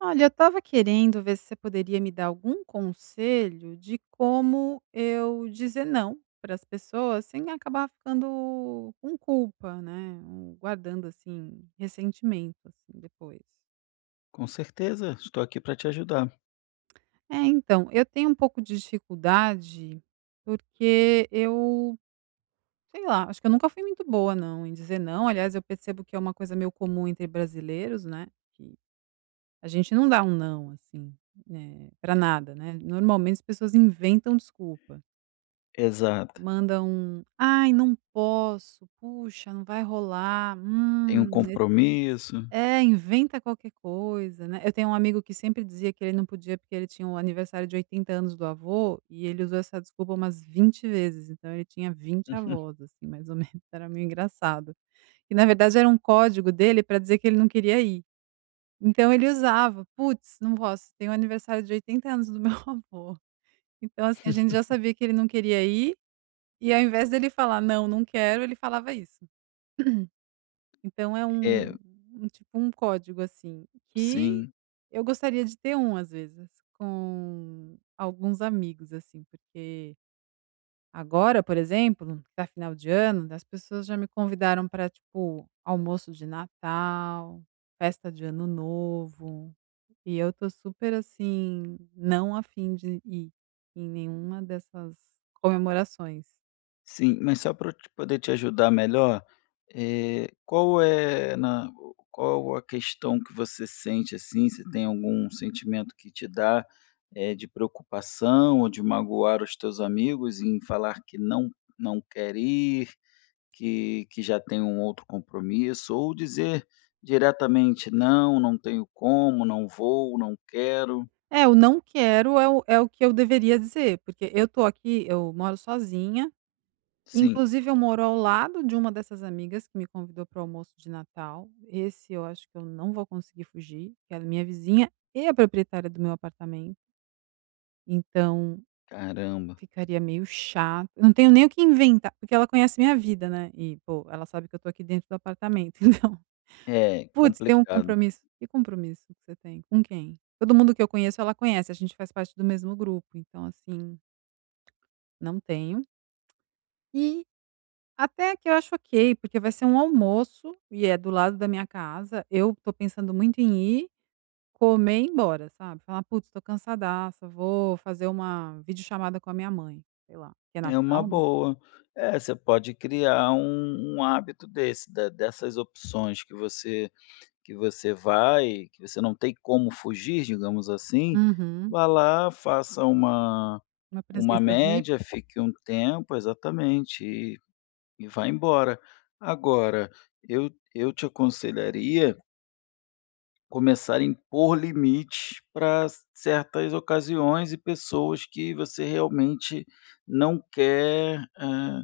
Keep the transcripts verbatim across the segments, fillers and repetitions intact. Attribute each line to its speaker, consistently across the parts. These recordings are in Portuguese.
Speaker 1: Olha, eu estava querendo ver se você poderia me dar algum conselho de como eu dizer não para as pessoas sem acabar ficando com culpa, né? Um- Guardando assim ressentimento assim depois.
Speaker 2: Com certeza, estou aqui para te ajudar.
Speaker 1: É, então, eu tenho um pouco de dificuldade porque eu, sei lá, acho que eu nunca fui muito boa não em dizer não. Aliás, eu percebo que é uma coisa meio comum entre brasileiros, né? A gente não dá um não, assim, eh, pra nada, né. Normalmente as pessoas inventam desculpa.
Speaker 2: Exato.
Speaker 1: Mandam um: "Ai, não posso. Puxa, não vai rolar.
Speaker 2: Tem um
Speaker 1: Hum, esse"
Speaker 2: compromisso.
Speaker 1: é, inventa qualquer coisa, né. Eu tenho um amigo que sempre dizia que ele não podia porque ele tinha o aniversário de oitenta anos do avô e ele usou essa desculpa umas vinte vezes, então ele tinha vinte
Speaker 2: Uhum.
Speaker 1: avós, assim, mais ou menos, era meio engraçado. E na verdade era um código dele para dizer que ele não queria ir. Então ele usava. Putz, não posso, tem o aniversário de oitenta anos do meu avô. Então, assim, a gente já sabia que ele não queria ir, e ao invés dele falar: "Não, não quero", ele falava isso. Então é
Speaker 2: É,
Speaker 1: um um tipo um código, assim, que
Speaker 2: sim,
Speaker 1: eu gostaria de ter um, às vezes, com alguns amigos, assim, porque agora, por exemplo, que tá final de ano, as pessoas já me convidaram para tipo, almoço de Natal, festa de Ano Novo. E eu tô super, assim, não a fim de ir em nenhuma dessas comemorações.
Speaker 2: sim. Mas só para eu te poder te ajudar melhor, eh, qual é na qual a questão que você sente, assim, se tem algum sentimento que te dá, eh, de preocupação ou de magoar os teus amigos em falar que não não quer ir, que que já tem um outro compromisso, ou dizer diretamente: "Não, não tenho como, não vou, não quero".
Speaker 1: É, o "não quero" é o é o que eu deveria dizer, porque eu tô aqui eu moro sozinha,
Speaker 2: Sim,
Speaker 1: inclusive eu moro ao lado de uma dessas amigas que me convidou para o almoço de Natal. Esse eu acho que eu não vou conseguir fugir, que ela é a minha vizinha e a proprietária do meu apartamento, então
Speaker 2: caramba.
Speaker 1: ficaria meio chato. Eu não tenho nem o que inventar, porque ela conhece minha vida, né, e, pô, ela sabe que eu tô aqui dentro do apartamento, então
Speaker 2: É,
Speaker 1: Putz, tem um
Speaker 2: complicado.
Speaker 1: compromisso. Que compromisso que você tem? Com quem? Todo mundo que eu conheço, ela conhece, a gente faz parte do mesmo grupo, então, assim, não tenho. E até que eu acho ok, porque vai ser um almoço e é do lado da minha casa, eu tô pensando muito em ir, comer e ir embora, sabe. Falar: "Putz, tô cansadaça, vou fazer uma videochamada com a minha mãe", sei lá, que é
Speaker 2: É uma
Speaker 1: Natal, né.
Speaker 2: boa. É, você pode criar um um hábito desse, de dessas opções que você que você vai que você não tem como fugir, digamos assim,
Speaker 1: Uhum.
Speaker 2: vá lá, faça uma
Speaker 1: Uma
Speaker 2: uma
Speaker 1: presença V I P.
Speaker 2: média, fique um tempo exatamente. E vai embora. Agora, eu eu te aconselharia começar a impor limites para certas ocasiões e pessoas que você realmente não quer, eh,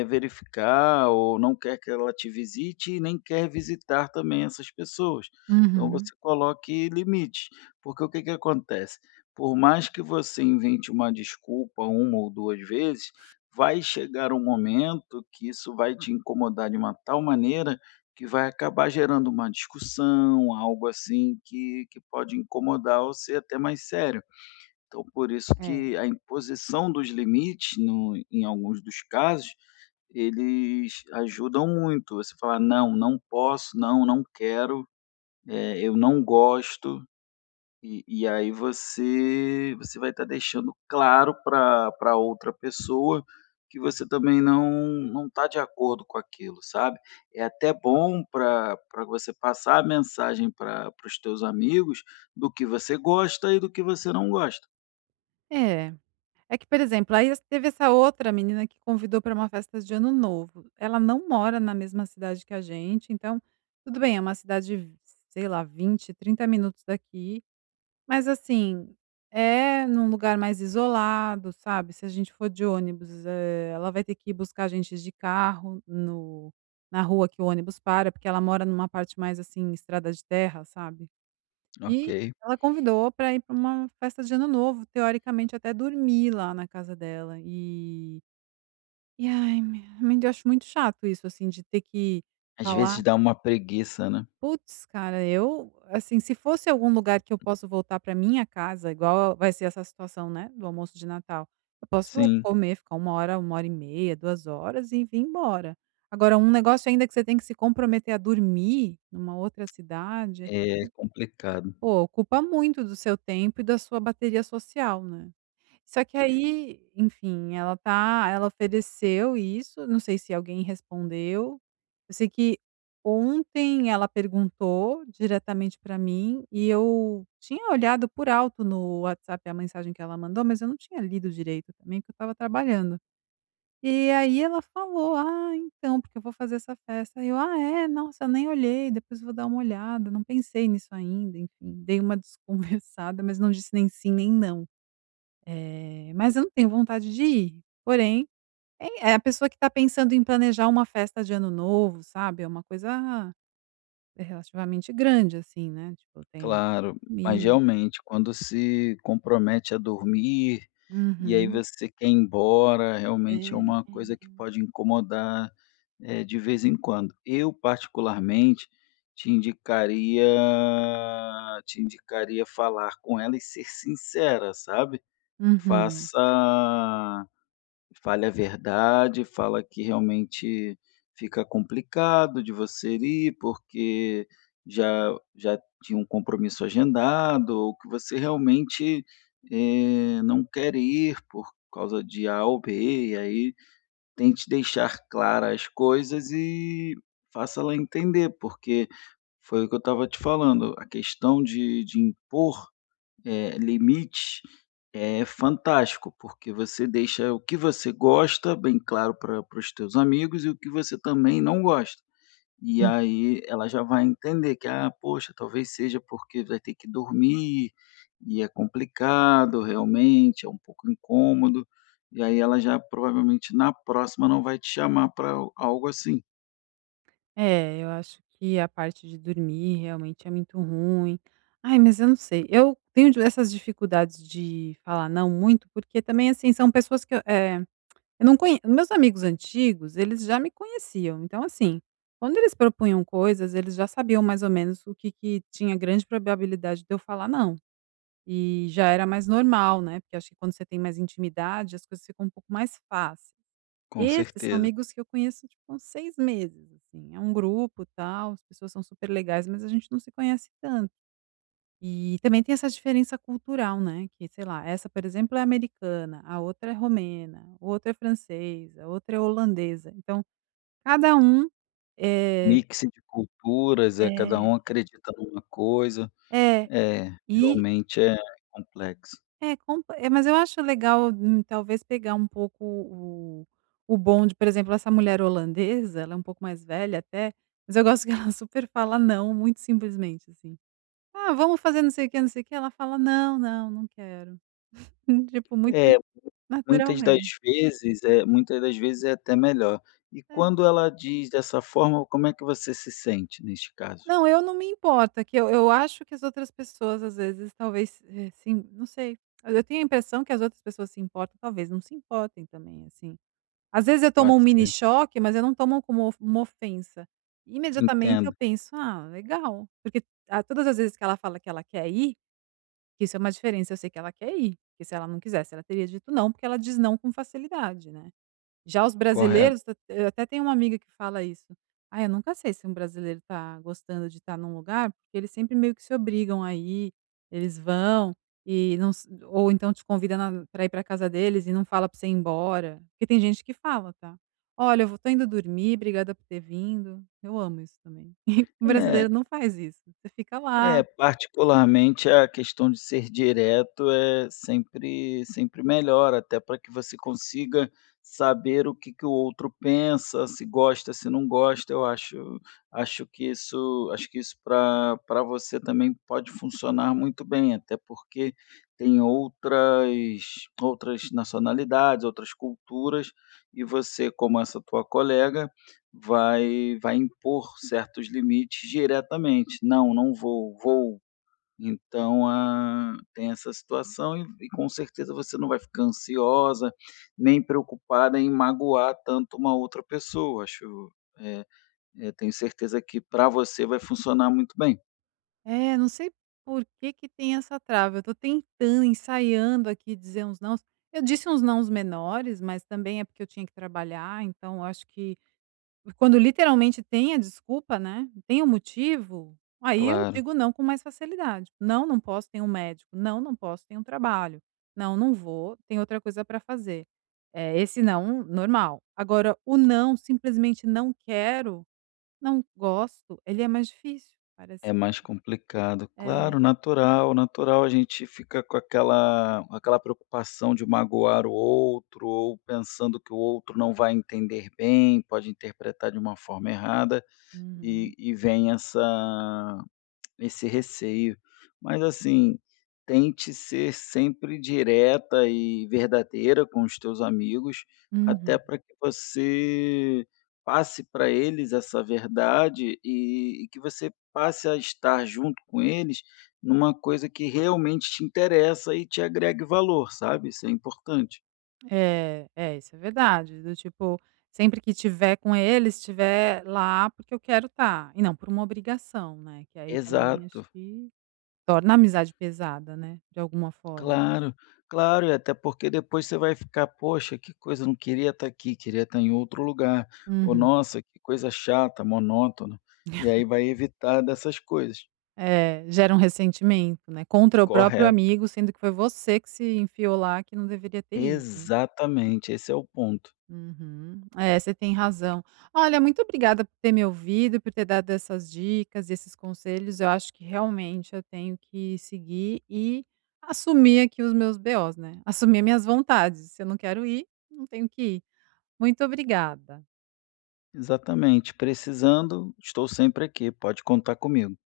Speaker 2: eh, verificar ou não quer que ela te visite e nem quer visitar também essas pessoas. Então
Speaker 1: Uhum.
Speaker 2: você coloque limites, porque o que que acontece? Por mais que você invente uma desculpa uma ou duas vezes, vai chegar um momento que isso vai te incomodar de uma tal maneira que vai acabar gerando uma discussão, algo assim que que pode incomodar ou ser até mais sério. Então por isso
Speaker 1: É.
Speaker 2: que a imposição dos limites no em alguns dos casos eles ajudam muito. Você falar: "Não, não posso, não, não quero, eh, eu não gosto", e e aí você você vai estar deixando claro para pra outra pessoa que você também não não está de acordo com aquilo, sabe. É até bom para pra você passar a mensagem pra para os teus amigos do que você gosta e do que você não gosta.
Speaker 1: É. É que, por exemplo, aí teve essa outra menina que convidou para uma festa de ano novo. Ela não mora na mesma cidade que a gente, então, tudo bem, é uma cidade, sei lá, vinte, trinta minutos daqui, mas assim, é num lugar mais isolado, sabe. Se a gente for de ônibus, eh, ela vai ter que ir buscar a gente de carro no na rua que o ônibus para, porque ela mora numa parte mais, assim, estrada de terra, sabe. E
Speaker 2: Ok.
Speaker 1: ela convidou para ir para uma festa de ano novo, teoricamente até dormir lá na casa dela e e ai, me me- eu acho muito chato isso, assim, de ter que
Speaker 2: Às
Speaker 1: falar
Speaker 2: vezes dá uma preguiça, né.
Speaker 1: putz, cara, eu assim, se fosse algum lugar que eu posso voltar para minha casa, igual vai ser essa situação, né, do almoço de Natal, eu posso
Speaker 2: Sim.
Speaker 1: comer, ficar uma hora, uma hora e meia, duas horas e vir embora. Agora um negócio ainda que você tem que se comprometer a dormir numa outra cidade
Speaker 2: É complicado.
Speaker 1: Pô, ocupa muito do seu tempo e da sua bateria social, né. Só que aí, enfim, ela tá ela ofereceu isso, não sei se alguém respondeu. Eu sei que ontem ela perguntou diretamente pra mim e eu tinha olhado por alto no WhatsApp a mensagem que ela mandou, mas eu não tinha lido direito também, porque eu estava trabalhando. E aí ela falou: "Ah, então, porque eu vou fazer essa festa". Aí eu: "Ah, é? Nossa, eu nem olhei, depois eu vou dar uma olhada, não pensei nisso ainda", enfim, dei uma desconversada, mas não disse nem sim nem não. Eh, mas eu não tenho vontade de ir, porém, é é a pessoa que tá pensando em planejar uma festa de ano novo, sabe, é uma coisa relativamente grande, assim, né, tipo, tem
Speaker 2: Claro, mas
Speaker 1: comida.
Speaker 2: realmente quando se compromete a dormir, e aí
Speaker 1: Uhum.
Speaker 2: você quer ir embora, realmente é
Speaker 1: É.
Speaker 2: uma coisa que pode incomodar, eh, de vez em quando. Eu particularmente te indicaria te indicaria falar com ela e ser sincera, sabe.
Speaker 1: Uhum.
Speaker 2: Faça Fale a verdade, fala que realmente fica complicado de você ir, porque já já tinha um compromisso agendado, ou que você realmente, eh, não quer ir por causa de A ou B, e aí tente deixar claras as coisas e faça ela entender, porque foi o que eu estava te falando, a questão de de impor eh, limites é fantástico, porque você deixa o que você gosta bem claro para para os teus amigos e o que você também não gosta. E aí ela já vai entender que, ah, poxa, talvez seja porque vai ter que dormir e é complicado realmente, é um pouco incômodo. E aí ela já provavelmente na próxima não vai te chamar para algo assim.
Speaker 1: É, eu acho que a parte de dormir realmente é muito ruim. Ai, mas eu não sei, eu tenho di essas dificuldades de falar não muito, porque também, assim, são pessoas que eu eh, eu não conhe meus amigos antigos, eles já me conheciam, então, assim, quando eles propunham coisas, eles já sabiam mais ou menos o que que tinha grande probabilidade de eu falar não, e já era mais normal, né, porque acho que quando você tem mais intimidade, as coisas ficam um pouco mais fáceis.
Speaker 2: Com
Speaker 1: Esses são
Speaker 2: certeza.
Speaker 1: amigos que eu conheço, tipo, há uns seis meses, assim. É um grupo, tal, as pessoas são super legais, mas a gente não se conhece tanto. E também tem essa diferença cultural, né, que, sei lá, essa, por exemplo, é americana, a outra é romena, outra é francesa, outra é holandesa. Então, cada um, é
Speaker 2: Mix de culturas, é cada
Speaker 1: É.
Speaker 2: um acredita numa coisa.
Speaker 1: É.
Speaker 2: É,
Speaker 1: E
Speaker 2: realmente é complexo.
Speaker 1: É, compa eh, mas eu acho legal, hum, talvez pegar um pouco o o bonde, por exemplo, essa mulher holandesa, ela é um pouco mais velha até, mas eu gosto que ela super fala não, muito simplesmente, assim: "Ah, vamos fazer não sei o quê, não sei o quê", ela fala: "Não, não, não quero". Tipo, muito
Speaker 2: É, muitas das
Speaker 1: naturalmente.
Speaker 2: vezes é muitas das vezes é até melhor. E quando
Speaker 1: É.
Speaker 2: ela diz dessa forma, como é que você se sente neste caso?
Speaker 1: Não, eu não me importo, é que eu eu acho que as outras pessoas, às vezes, talvez, eh, sim, não sei, eu eu tenho a impressão que as outras pessoas se importam, talvez não se importem também, assim. Às vezes eu tomo um
Speaker 2: Pode
Speaker 1: mini
Speaker 2: ser.
Speaker 1: choque, mas eu não tomo como uma ofensa. Imediatamente eu
Speaker 2: Entendo,
Speaker 1: penso: "Ah, legal", porque a todas as vezes que ela fala que ela quer ir, que isso é uma diferença, eu sei que ela quer ir, porque se ela não quisesse, ela teria dito não, porque ela diz não com facilidade, né. Já os
Speaker 2: correto.
Speaker 1: brasileiros ta eu até tenho uma amiga que fala isso: "Ah, eu nunca sei se um brasileiro tá gostando de estar num lugar, porque eles sempre meio que se obrigam a ir, eles vão e não s ou então te convida para ir para casa deles e não fala para você ir embora", porque tem gente que fala, tá: "Olha, eu vou tô indo dormir, obrigada por ter vindo". Eu amo isso também. O brasileiro
Speaker 2: É.
Speaker 1: não faz isso, você fica lá
Speaker 2: É, particularmente a questão de ser direto é sempre sempre melhor, até para que você consiga saber o que que o outro pensa, se gosta, se não gosta. Eu acho acho que isso Acho que isso para para você também pode funcionar muito bem, até porque tem outras outras nacionalidades, outras culturas, e você, como essa tua colega vai vai impor certos limites diretamente. "Não, não vou, vou". Então, ah, tem essa situação e e com certeza você não vai ficar ansiosa, nem preocupada em magoar tanto uma outra pessoa, acho, eh eh, tenho certeza que para você vai funcionar muito bem.
Speaker 1: É, não sei por que que tem essa trava, eu tô tentando, ensaiando aqui dizer uns nãos. Eu disse uns nãos menores, mas também é porque eu tinha que trabalhar, então eu acho que quando literalmente tem a desculpa, né, tem o motivo, aí eu
Speaker 2: Claro.
Speaker 1: digo não com mais facilidade. "Não, não posso, tem um médico. Não, não posso, tem um trabalho. Não, não vou, tem outra coisa para fazer". É esse não, normal. Agora o não, simplesmente não quero, não gosto, ele é mais difícil, parece.
Speaker 2: É mais complicado.
Speaker 1: É.
Speaker 2: Claro, natural, natural a gente fica com aquela aquela preocupação de magoar o outro ou pensando que o outro não vai entender bem, pode interpretar de uma forma errada e
Speaker 1: Uhum.
Speaker 2: e vem essa esse receio. Mas assim, tente ser sempre direta e verdadeira com os teus amigos, até
Speaker 1: Uhum.
Speaker 2: para que você passe para eles essa verdade e, e que você passe a estar junto com eles numa coisa que realmente te interessa e te agregue valor, sabe? Isso é importante.
Speaker 1: É, é, isso é verdade, do tipo, sempre que tiver com eles, estiver lá porque eu quero estar, e não por uma obrigação, né, que aí também acho
Speaker 2: Exato.
Speaker 1: que torna a amizade pesada, né, de alguma forma.
Speaker 2: Claro, Claro, e até porque depois você vai ficar: "Poxa, que coisa, não queria estar aqui, queria estar em outro lugar", ou
Speaker 1: Uhum.
Speaker 2: "Nossa, que coisa chata, monótona", e aí vai evitar dessas coisas.
Speaker 1: É, gera um ressentimento, né, contra o próprio
Speaker 2: Correto.
Speaker 1: amigo, sendo que foi você que se enfiou lá, que não deveria ter ido.
Speaker 2: Exatamente, esse é o ponto.
Speaker 1: Uhum. É, você tem razão. Olha, muito obrigada por ter me ouvido, por ter dado essas dicas, esses conselhos. Eu acho que realmente eu tenho que seguir e assumir aqui os meus B Os, né? Assumir minhas vontades. Se eu não quero ir, não tenho que ir. Muito obrigada.
Speaker 2: Exatamente. "Precisando, estou sempre aqui, pode contar comigo".